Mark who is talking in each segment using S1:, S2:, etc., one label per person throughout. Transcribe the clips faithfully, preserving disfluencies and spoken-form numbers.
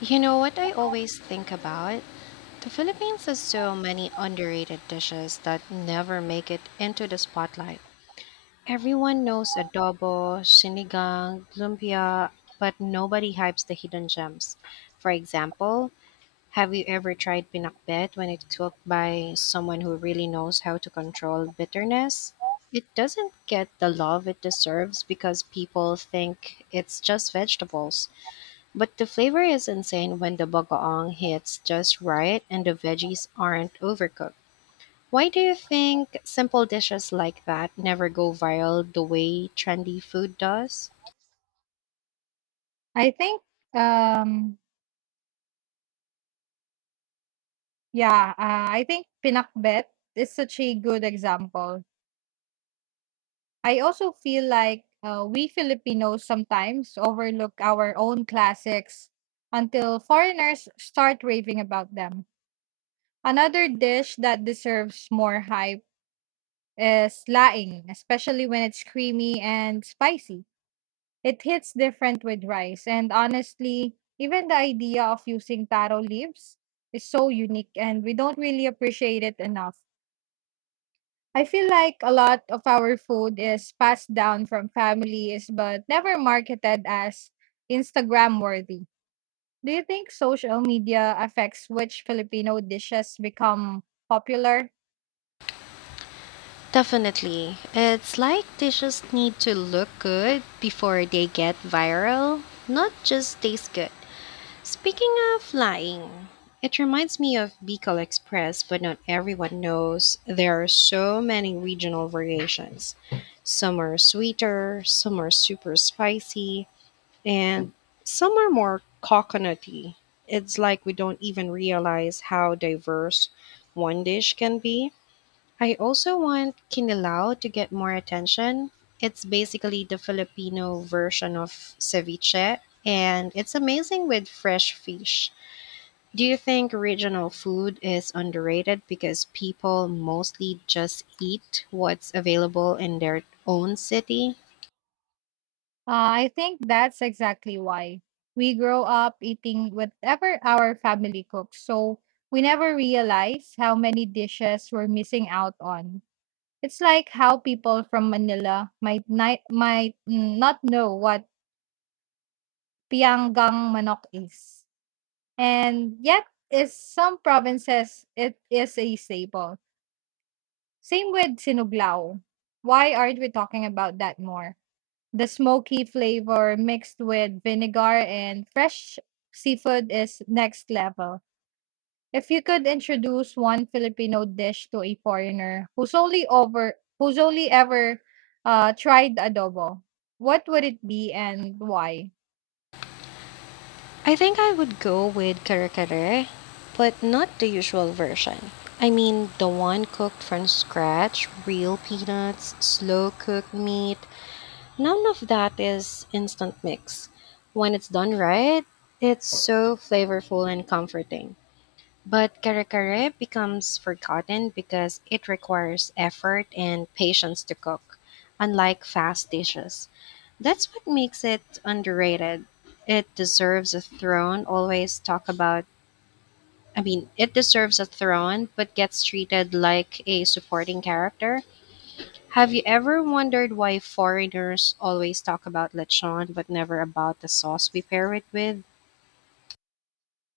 S1: You know what I always think about? The Philippines has so many underrated dishes that never make it into the spotlight. Everyone knows adobo, sinigang, lumpia, but nobody hypes the hidden gems. For example, have you ever tried pinakbet when it's cooked by someone who really knows how to control bitterness? It doesn't get the love it deserves because people think it's just vegetables. But the flavor is insane when the bagoong hits just right and the veggies aren't overcooked. Why do you think simple dishes like that never go viral the way trendy food does?
S2: I think, um, yeah, uh, I think Pinakbet is such a good example. I also feel like uh, we Filipinos sometimes overlook our own classics until foreigners start raving about them. Another dish that deserves more hype is laing, especially when it's creamy and spicy. It hits different with rice, and honestly, even the idea of using taro leaves is so unique and we don't really appreciate it enough. I feel like a lot of our food is passed down from families but never marketed as Instagram worthy. Do you think social media affects which Filipino dishes become popular?
S1: Definitely. It's like dishes need to look good before they get viral, not just taste good. Speaking of flying, it reminds me of Bicol Express, but not everyone knows there are so many regional variations. Some are sweeter, some are super spicy, and some are more coconutty. It's like we don't even realize how diverse one dish can be. I also want Kinilaw to get more attention. It's basically the Filipino version of ceviche, and it's amazing with fresh fish. Do you think regional food is underrated because people mostly just eat what's available in their own city?
S2: Uh, I think that's exactly why. We grow up eating whatever our family cooks, so we never realize how many dishes we're missing out on. It's like how people from Manila might ni- might mm, not know what pianggang manok is. And yet, in some provinces, it is a staple. Same with sinuglao. Why aren't we talking about that more? The smoky flavor mixed with vinegar and fresh seafood is next level. If you could introduce one Filipino dish to a foreigner who's only over who's only ever uh, tried adobo, what would it be and why?
S1: I think I would go with kare kare, but not the usual version. I mean, the one cooked from scratch, real peanuts, slow cooked meat, none of that is instant mix. When it's done right, it's so flavorful and comforting. But kare kare becomes forgotten because it requires effort and patience to cook, unlike fast dishes. That's what makes it underrated. It deserves a throne, always talk about. I mean, it deserves a throne, but gets treated like a supporting character. Have you ever wondered why foreigners always talk about lechon but never about the sauce we pair it with?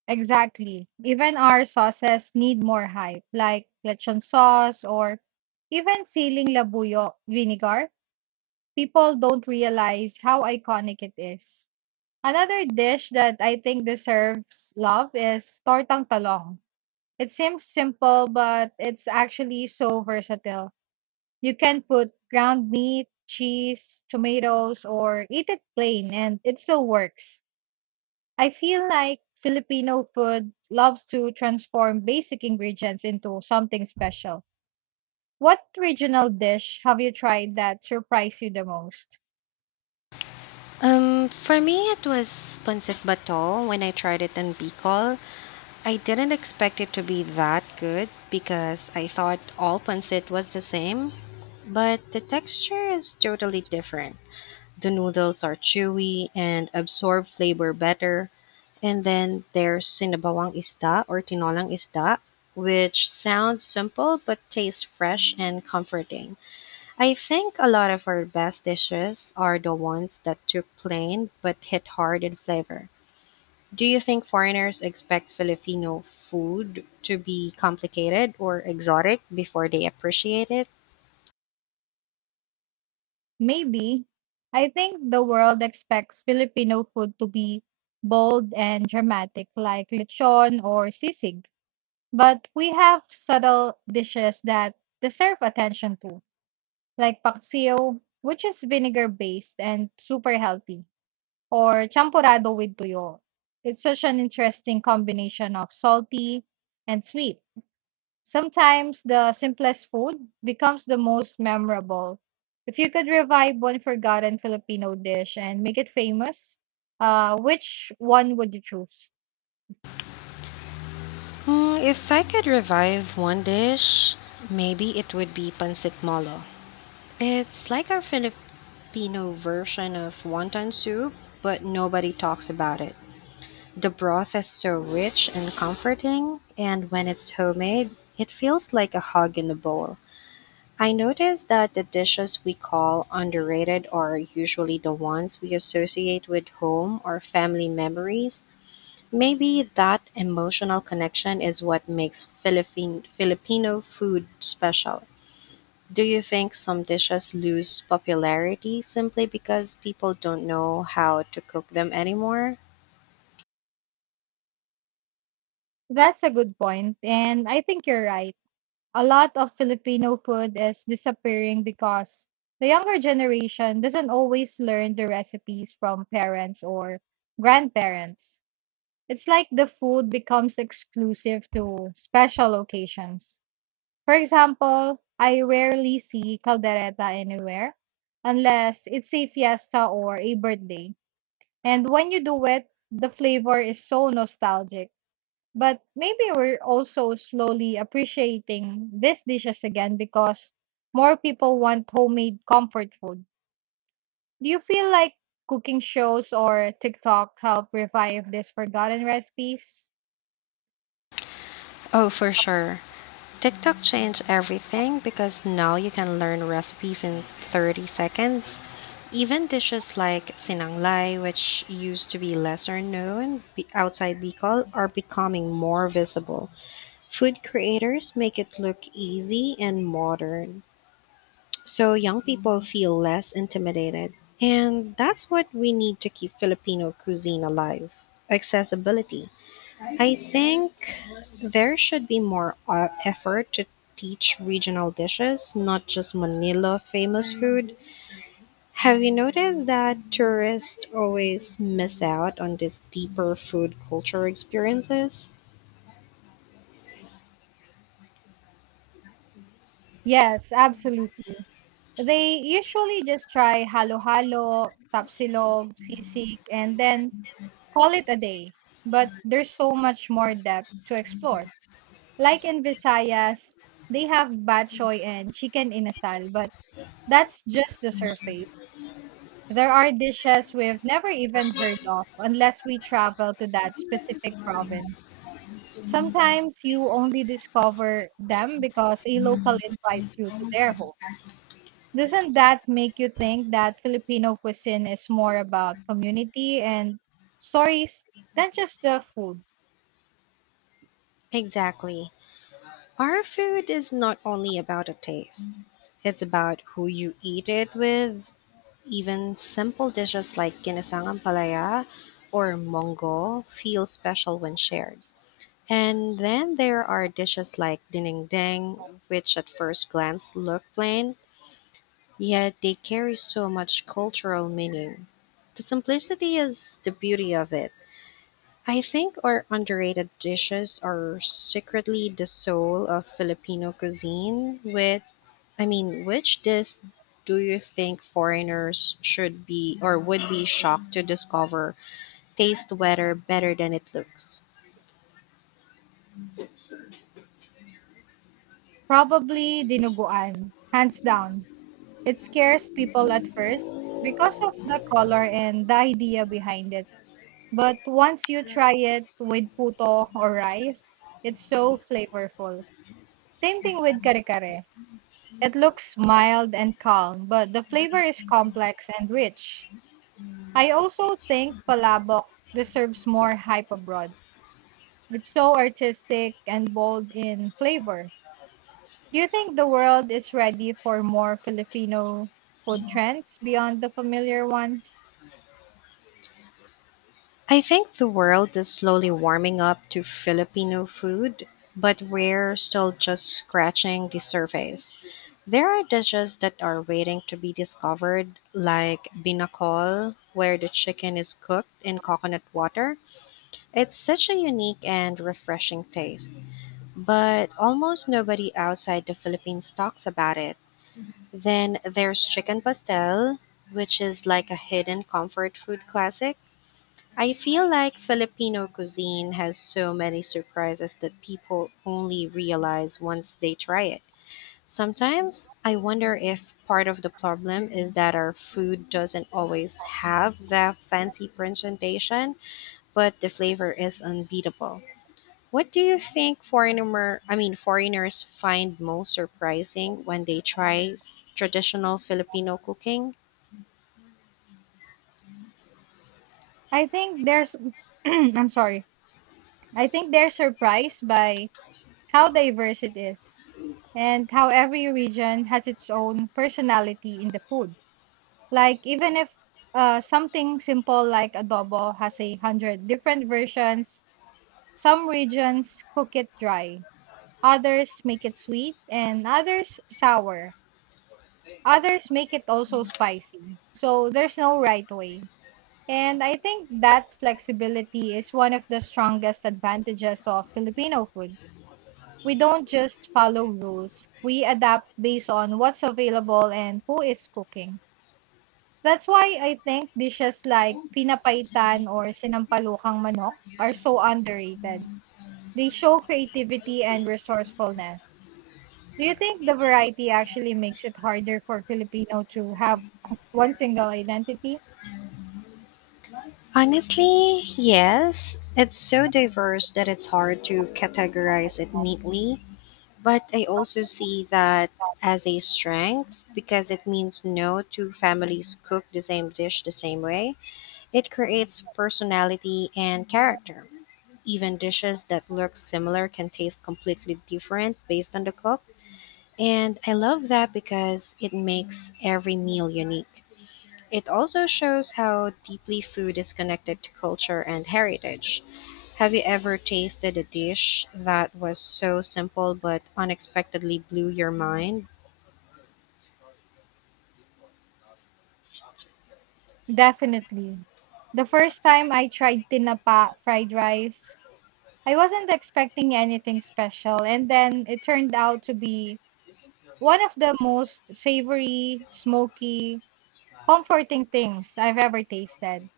S2: Exactly. Even our sauces need more hype, like lechon sauce or even siling labuyo vinegar. People don't realize how iconic it is. Another dish that I think deserves love is tortang talong. It seems simple, but it's actually so versatile. You can put ground meat, cheese, tomatoes, or eat it plain, and it still works. I feel like Filipino food loves to transform basic ingredients into something special. What regional dish have you tried that surprised you the most?
S1: Um, for me, it was pancit bato when I tried it in Bicol. I didn't expect it to be that good because I thought all pancit was the same, but the texture is totally different. The noodles are chewy and absorb flavor better. And then there's sinabawang isda or tinolang isda, which sounds simple but tastes fresh and comforting. I think a lot of our best dishes are the ones that took plain but hit hard in flavor. Do you think foreigners expect Filipino food to be complicated or exotic before they appreciate it?
S2: Maybe. I think the world expects Filipino food to be bold and dramatic, like lechon or sisig. But we have subtle dishes that deserve attention too, like paksiw, which is vinegar based and super healthy, or champurado with tuyo. It's such an interesting combination of salty and sweet. Sometimes the simplest food becomes the most memorable. If you could revive one forgotten Filipino dish and make it famous, uh, which one would you choose?
S1: Mm, if I could revive one dish, maybe it would be pancit molo. It's like our Filipino version of wonton soup, but nobody talks about it. The broth is so rich and comforting, and when it's homemade, it feels like a hug in a bowl. I noticed that the dishes we call underrated are usually the ones we associate with home or family memories. Maybe that emotional connection is what makes Philippine Filipino food special. Do you think some dishes lose popularity simply because people don't know how to cook them anymore?
S2: That's a good point, and I think you're right. A lot of Filipino food is disappearing because the younger generation doesn't always learn the recipes from parents or grandparents. It's like the food becomes exclusive to special occasions. For example, I rarely see caldereta anywhere unless it's a fiesta or a birthday. And when you do it, the flavor is so nostalgic. But maybe we're also slowly appreciating these dishes again because more people want homemade comfort food. Do you feel like cooking shows or TikTok help revive these forgotten recipes?
S1: Oh, for sure. TikTok changed everything because now you can learn recipes in thirty seconds. Even dishes like sinanglay, which used to be lesser known be- outside Bicol, are becoming more visible. Food creators make it look easy and modern, so young people feel less intimidated. And that's what we need to keep Filipino cuisine alive, accessibility. I think there should be more uh, effort to teach regional dishes, not just Manila famous food. Have you noticed that tourists always miss out on these deeper food culture experiences?
S2: Yes, absolutely. They usually just try halo-halo, tapsilog, sisig, and then call it a day. But there's so much more depth to explore. Like in Visayas, they have bad and chicken inasal, but that's just the surface. There are dishes we've never even heard of unless we travel to that specific province. Sometimes you only discover them because a local invites you to their home. Doesn't that make you think that Filipino cuisine is more about community and stories than just the food?
S1: Exactly. Our food is not only about the taste, it's about who you eat it with. Even simple dishes like ginisangang palaya or mongo feel special when shared. And then there are dishes like dinengdeng, which at first glance look plain, yet they carry so much cultural meaning. The simplicity is the beauty of it. I think our underrated dishes are secretly the soul of Filipino cuisine. With, I mean, which dish do you think foreigners should be or would be shocked to discover taste weather better than it looks?
S2: Probably dinuguan, hands down. It scares people at first because of the color and the idea behind it. But once you try it with puto or rice, it's so flavorful. Same thing with kare kare. It looks mild and calm, but the flavor is complex and rich. I also think palabok deserves more hype abroad. It's so artistic and bold in flavor. Do you think the world is ready for more Filipino food trends beyond the familiar ones?
S1: I think the world is slowly warming up to Filipino food, but we're still just scratching the surface. There are dishes that are waiting to be discovered, like binakol, where the chicken is cooked in coconut water. It's such a unique and refreshing taste, but almost nobody outside the Philippines talks about it. Then there's chicken pastel, which is like a hidden comfort food classic. I feel like Filipino cuisine has so many surprises that people only realize once they try it. Sometimes I wonder if part of the problem is that our food doesn't always have the fancy presentation, but the flavor is unbeatable. What do you think foreigner I mean, foreigners find most surprising when they try traditional Filipino cooking?
S2: I think there's I'm sorry. I think they're surprised by how diverse it is and how every region has its own personality in the food. Like even if uh, something simple like adobo has a hundred different versions. Some regions cook it dry, others make it sweet, and others sour. Others make it also spicy. So there's no right way. And I think that flexibility is one of the strongest advantages of Filipino food. We don't just follow rules, we adapt based on what's available and who is cooking. That's why I think dishes like pinapaitan or sinampalukang manok are so underrated. They show creativity and resourcefulness. Do you think the variety actually makes it harder for Filipino to have one single identity?
S1: Honestly, yes. It's so diverse that it's hard to categorize it neatly. But I also see that as a strength because it means no two families cook the same dish the same way. It creates personality and character. Even dishes that look similar can taste completely different based on the cook. And I love that because it makes every meal unique. It also shows how deeply food is connected to culture and heritage. Have you ever tasted a dish that was so simple but unexpectedly blew your mind?
S2: Definitely. The first time I tried tinapa fried rice, I wasn't expecting anything special and then it turned out to be one of the most savory, smoky, comforting things I've ever tasted.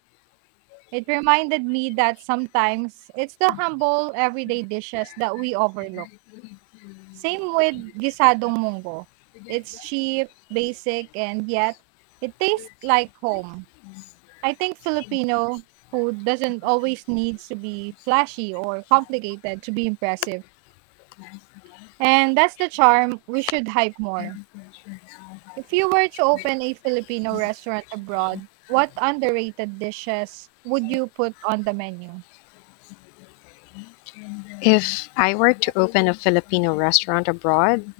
S2: It reminded me that sometimes it's the humble everyday dishes that we overlook. Same with gisadong munggo. It's cheap, basic, and yet it tastes like home. I think Filipino food doesn't always needs to be flashy or complicated to be impressive. And that's the charm we should hype more. If you were to open a Filipino restaurant abroad, what underrated dishes would you put on the menu?
S1: If I were to open a Filipino restaurant abroad,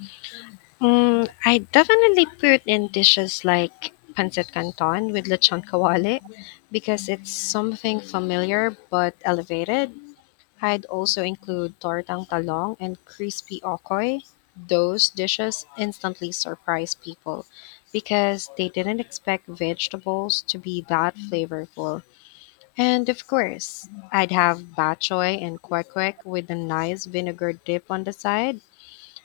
S1: mm, I'd definitely put in dishes like pancit canton with lechon kawali because it's something familiar but elevated. I'd also include tortang talong and crispy okoy. Those dishes instantly surprise people because they didn't expect vegetables to be that flavorful. And of course, I'd have bok choy and kwek kwek with a nice vinegar dip on the side.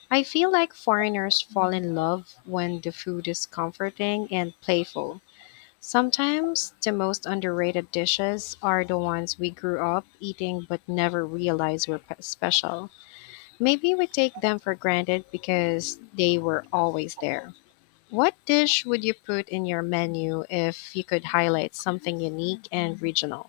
S1: I feel like foreigners fall in love when the food is comforting and playful. Sometimes the most underrated dishes are the ones we grew up eating but never realized were pe- special. Maybe we take them for granted because they were always there. What dish would you put in your menu if you could highlight something unique and regional?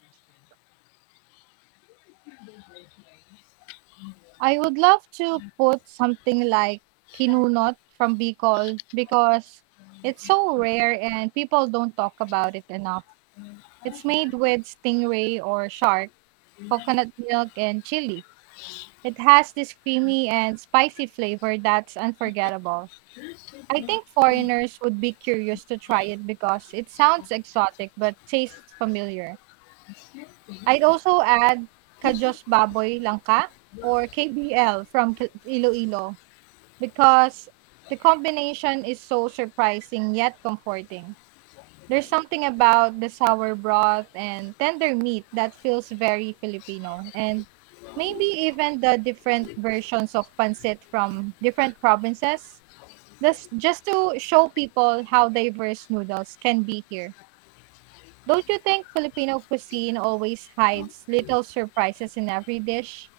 S2: I would love to put something like kinunot from Bicol because it's so rare and people don't talk about it enough. It's made with stingray or shark, coconut milk, and chili. It has this creamy and spicy flavor that's unforgettable. I think foreigners would be curious to try it because it sounds exotic but tastes familiar. I'd also add Kajos Baboy Langka or K B L from K- Iloilo because the combination is so surprising yet comforting. There's something about the sour broth and tender meat that feels very Filipino, and maybe even the different versions of pancit from different provinces. This just to show people how diverse noodles can be here. Don't you think Filipino cuisine always hides little surprises in every dish?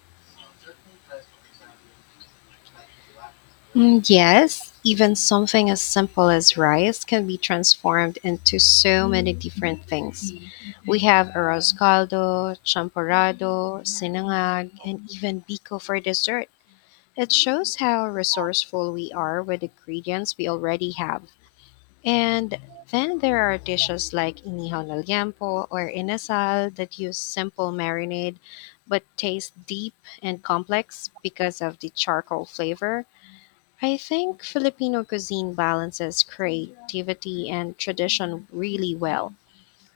S1: Mm, Yes, even something as simple as rice can be transformed into so many different things. We have arroz caldo, champorado, sinangag, and even biko for dessert. It shows how resourceful we are with ingredients we already have. And then there are dishes like inihon al yampo or inasal that use simple marinade but taste deep and complex because of the charcoal flavor. I think Filipino cuisine balances creativity and tradition really well.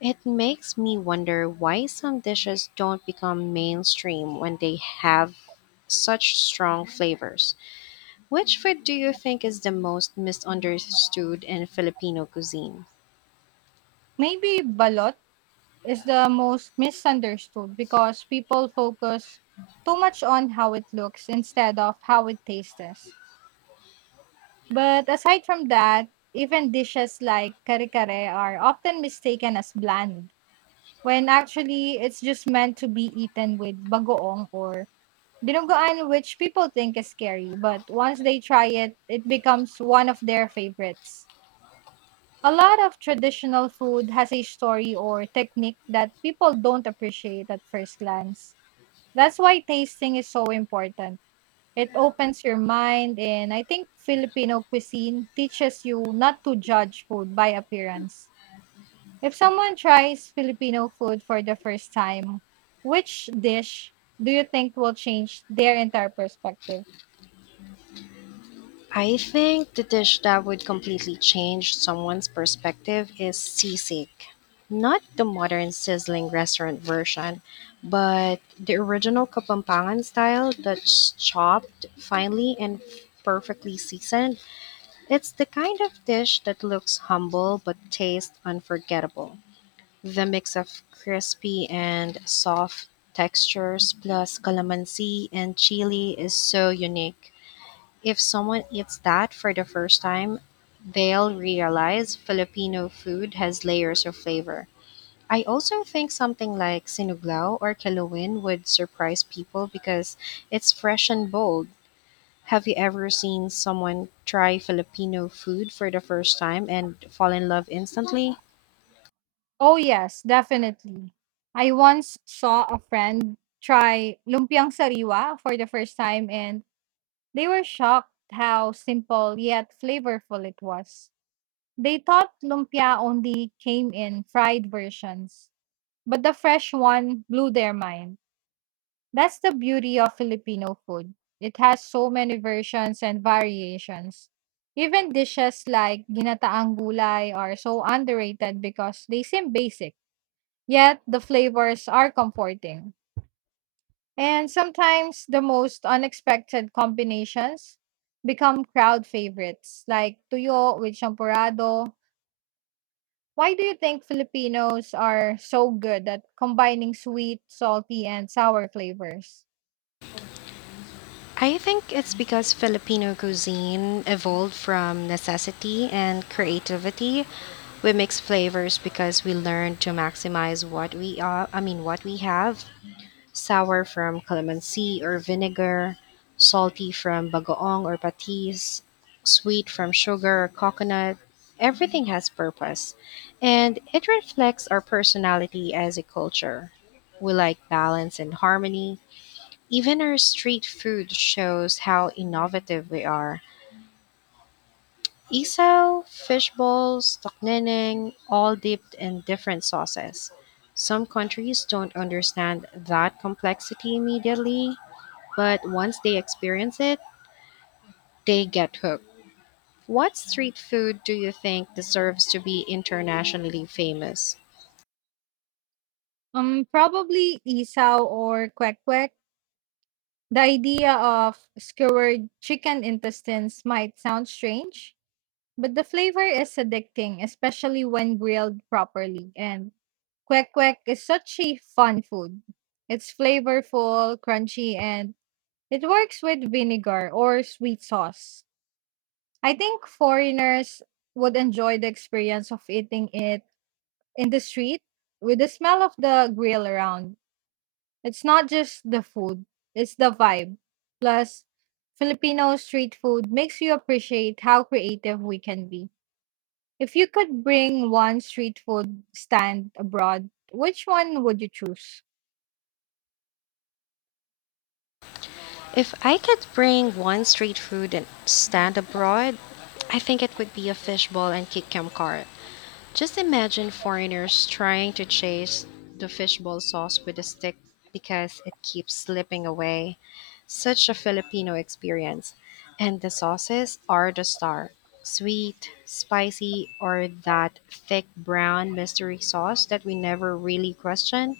S1: It makes me wonder why some dishes don't become mainstream when they have such strong flavors. Which food do you think is the most misunderstood in Filipino cuisine?
S2: Maybe balot is the most misunderstood because people focus too much on how it looks instead of how it tastes. But aside from that, even dishes like kare kare are often mistaken as bland, when actually it's just meant to be eaten with bagoong or dinuguan, which people think is scary. But once they try it, it becomes one of their favorites. A lot of traditional food has a story or technique that people don't appreciate at first glance. That's why tasting is so important. It opens your mind, and I think Filipino cuisine teaches you not to judge food by appearance. If someone tries Filipino food for the first time, which dish do you think will change their entire perspective?
S1: I think the dish that would completely change someone's perspective is sisig. Not the modern sizzling restaurant version, but the original Kapampangan style that's chopped finely and perfectly seasoned. It's the kind of dish that looks humble but tastes unforgettable. The mix of crispy and soft textures plus calamansi and chili is so unique. If someone eats that for the first time, they'll realize Filipino food has layers of flavor. I also think something like sinuglaw or kilawin would surprise people because it's fresh and bold. Have you ever seen someone try Filipino food for the first time and fall in love instantly?
S2: Oh, yes, definitely. I once saw a friend try lumpiang sariwa for the first time, and they were shocked how simple yet flavorful it was. They thought lumpia only came in fried versions, but the fresh one blew their mind. That's the beauty of Filipino food. It has so many versions and variations. Even dishes like ginataang gulay are so underrated because they seem basic, yet the flavors are comforting. And sometimes the most unexpected combinations become crowd favorites like tuyo with champurado. Why do you think Filipinos are so good at combining sweet, salty, and sour flavors?
S1: I think it's because Filipino cuisine evolved from necessity and creativity. We mix flavors because we learn to maximize what we are, I mean, what we have. Sour from calamansi or vinegar, salty from bagoong or patis, sweet from sugar or coconut. Everything has purpose, and it reflects our personality as a culture. We like balance and harmony, even our street food shows how innovative we are. Isaw, fish balls, toknening, all dipped in different sauces. Some countries don't understand that complexity immediately, but once they experience it, they get hooked. What street food do you think deserves to be internationally famous?
S2: Um, probably isaw or kwek-kwek. The idea of skewered chicken intestines might sound strange, but the flavor is addicting, especially when grilled properly. And kwek-kwek is such a fun food. It's flavorful, crunchy, and it works with vinegar or sweet sauce. I think foreigners would enjoy the experience of eating it in the street with the smell of the grill around. It's not just the food, it's the vibe. Plus, Filipino street food makes you appreciate how creative we can be. If you could bring one street food stand abroad, which one would you choose?
S1: If I could bring one street food and stand abroad, I think it would be a fishball and kikiam cart. Just imagine foreigners trying to chase the fishbowl sauce with a stick because it keeps slipping away. Such a Filipino experience. And the sauces are the star, sweet, spicy, or that thick brown mystery sauce that we never really question.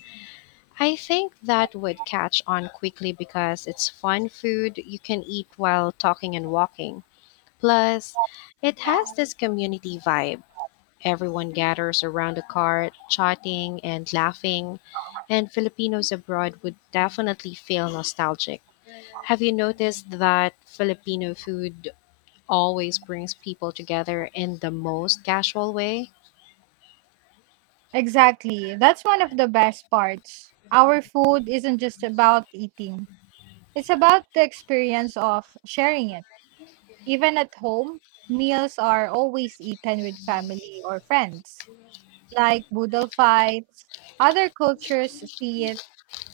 S1: I think that would catch on quickly because it's fun food you can eat while talking and walking. Plus, it has this community vibe. Everyone gathers around the cart, chatting and laughing, and Filipinos abroad would definitely feel nostalgic. Have you noticed that Filipino food always brings people together in the most casual way?
S2: Exactly. That's one of the best parts. Our food isn't just about eating, it's about the experience of sharing it. Even at home, meals are always eaten with family or friends, like boodle fights. Other cultures see it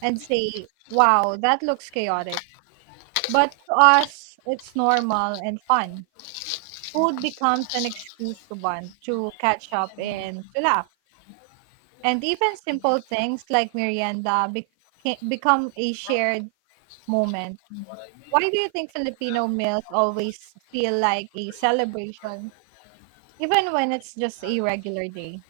S2: and say, wow, that looks chaotic. But to us, it's normal and fun. Food becomes an excuse to bond, to catch up, and to laugh. And even simple things like merienda beca- become a shared moment. Why do you think Filipino meals always feel like a celebration, even when it's just a regular day?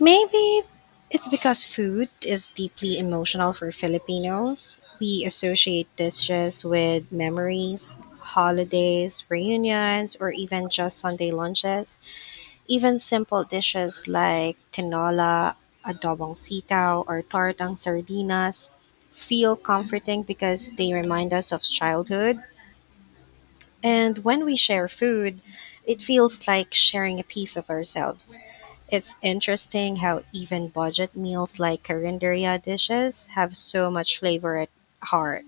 S1: Maybe it's because food is deeply emotional for Filipinos. We associate dishes with memories, holidays, reunions, or even just Sunday lunches. Even simple dishes like tinola, adobong sitaw, or tortang sardinas feel comforting because they remind us of childhood. And when we share food, it feels like sharing a piece of ourselves. It's interesting how even budget meals like carinderia dishes have so much flavor at heart,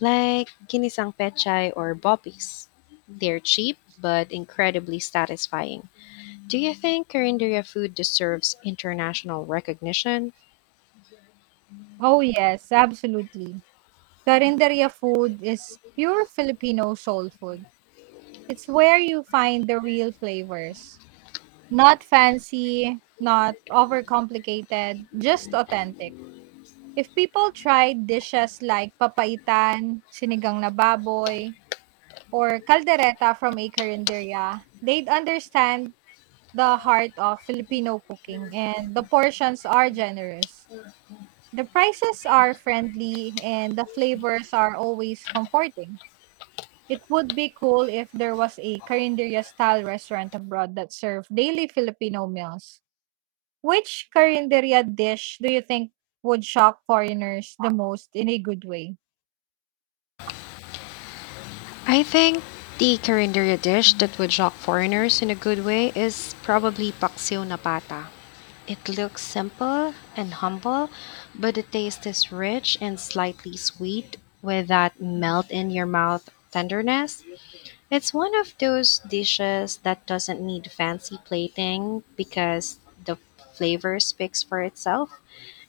S1: like ginisang pechay or boppies. They're cheap but incredibly satisfying. Do you think carinderia food deserves international recognition?
S2: Oh, yes, absolutely. Carinderia food is pure Filipino soul food. It's where you find the real flavors. Not fancy, not overcomplicated, just authentic. If people tried dishes like papaitan, sinigang na baboy, or caldereta from a carinderia, they'd understand the heart of Filipino cooking, and the portions are generous. The prices are friendly and the flavors are always comforting. It would be cool if there was a carinderia style restaurant abroad that served daily Filipino meals. Which carinderia dish do you think would shock foreigners the most in a good way?
S1: I think the carinderia dish that would shock foreigners in a good way is probably paksiw na pata. It looks simple and humble, but the taste is rich and slightly sweet with that melt in your mouth tenderness. It's one of those dishes that doesn't need fancy plating because the flavor speaks for itself.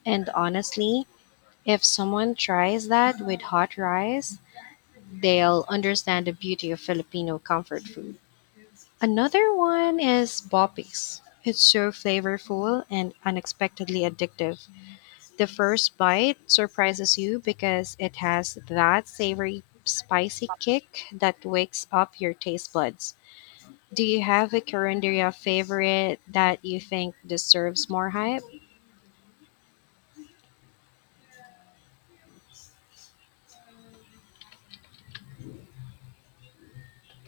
S1: And honestly, if someone tries that with hot rice, they'll understand the beauty of Filipino comfort food. Another one is Bopis. It's so flavorful and unexpectedly addictive. The first bite surprises you because it has that savory, spicy kick that wakes up your taste buds. Do you have a Coranderia favorite that you think deserves more hype?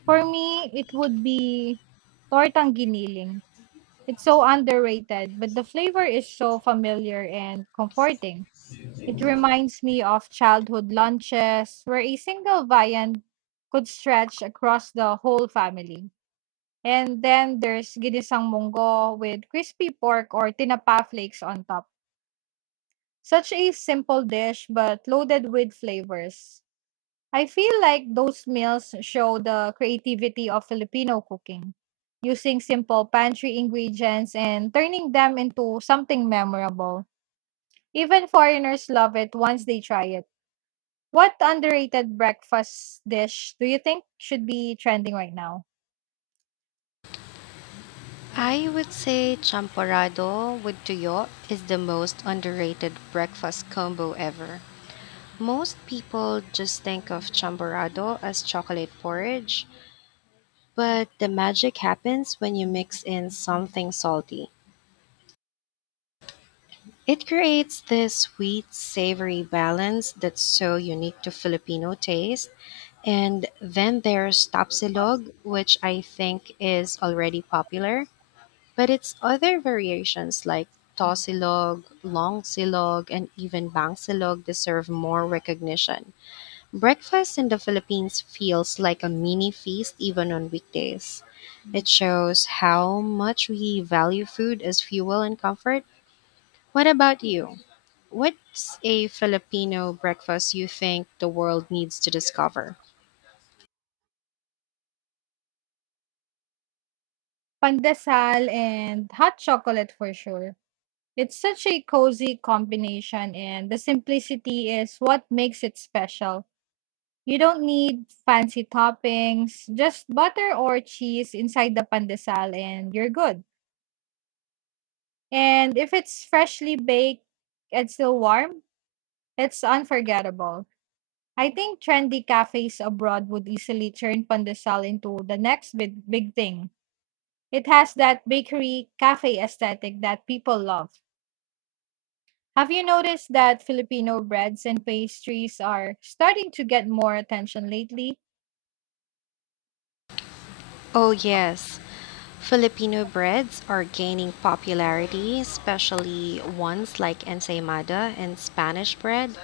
S2: For me, it would be tortang giniling. It's so underrated, but the flavor is so familiar and comforting. It reminds me of childhood lunches where a single viand could stretch across the whole family. And then there's ginisang munggo with crispy pork or tinapa flakes on top. Such a simple dish but loaded with flavors. I feel like those meals show the creativity of Filipino cooking, using simple pantry ingredients and turning them into something memorable. Even foreigners love it once they try it. What underrated breakfast dish do you think should be trending right now?
S1: I would say champorado with tuyo is the most underrated breakfast combo ever. Most people just think of champorado as chocolate porridge, but the magic happens when you mix in something salty. It creates this sweet, savory balance that's so unique to Filipino taste. And then there's tapsilog, which I think is already popular, but its other variations like Tausilog, Longsilog, and even Bangsilog deserve more recognition. Breakfast in the Philippines feels like a mini feast even on weekdays. It shows how much we value food as fuel and comfort. What about you? What's a Filipino breakfast you think the world needs to discover?
S2: Pandesal and hot chocolate for sure. It's such a cozy combination, and the simplicity is what makes it special. You don't need fancy toppings, just butter or cheese inside the pandesal, and you're good. And if it's freshly baked and still warm, it's unforgettable. I think trendy cafes abroad would easily turn pandesal into the next big, big thing. It has that bakery cafe aesthetic that people love. Have you noticed that Filipino breads and pastries are starting to get more attention lately?
S1: Oh, yes. Filipino breads are gaining popularity, especially ones like ensaymada and Spanish bread.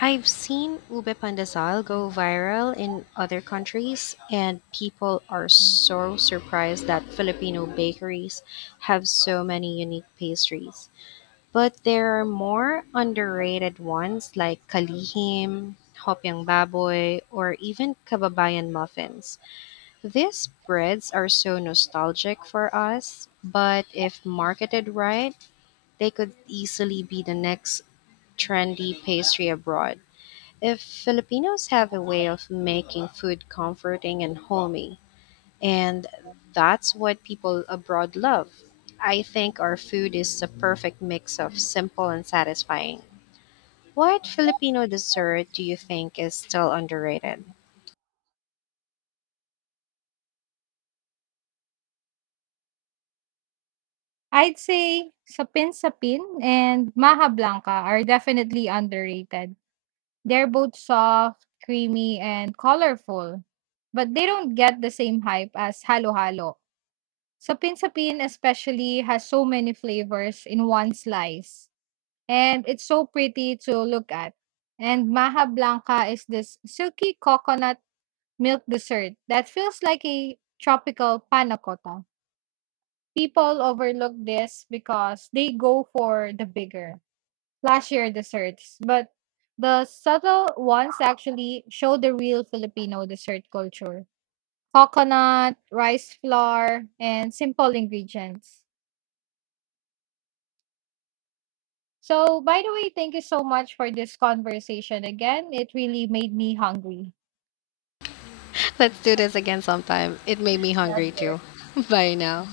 S1: I've seen ube pandesal go viral in other countries, and people are so surprised that Filipino bakeries have so many unique pastries. But there are more underrated ones like kalihim, hopyang baboy, or even kababayan muffins. These breads are so nostalgic for us, but if marketed right, they could easily be the next trendy pastry abroad. If Filipinos have a way of making food comforting and homey, and that's what people abroad love. I think our food is the perfect mix of simple and satisfying. What Filipino dessert do you think is still underrated?
S2: I'd say Sapin Sapin and Maha Blanca are definitely underrated. They're both soft, creamy, and colorful, but they don't get the same hype as Halo Halo. Sapin-sapin especially has so many flavors in one slice, and it's so pretty to look at. And Maha Blanca is this silky coconut milk dessert that feels like a tropical panna cotta. People overlook this because they go for the bigger, flashier desserts, but the subtle ones actually show the real Filipino dessert culture. Coconut, rice flour, and simple ingredients. So, by the way, thank you so much for this conversation again. It really made me hungry.
S1: Let's do this again sometime. It made me hungry too. Bye now.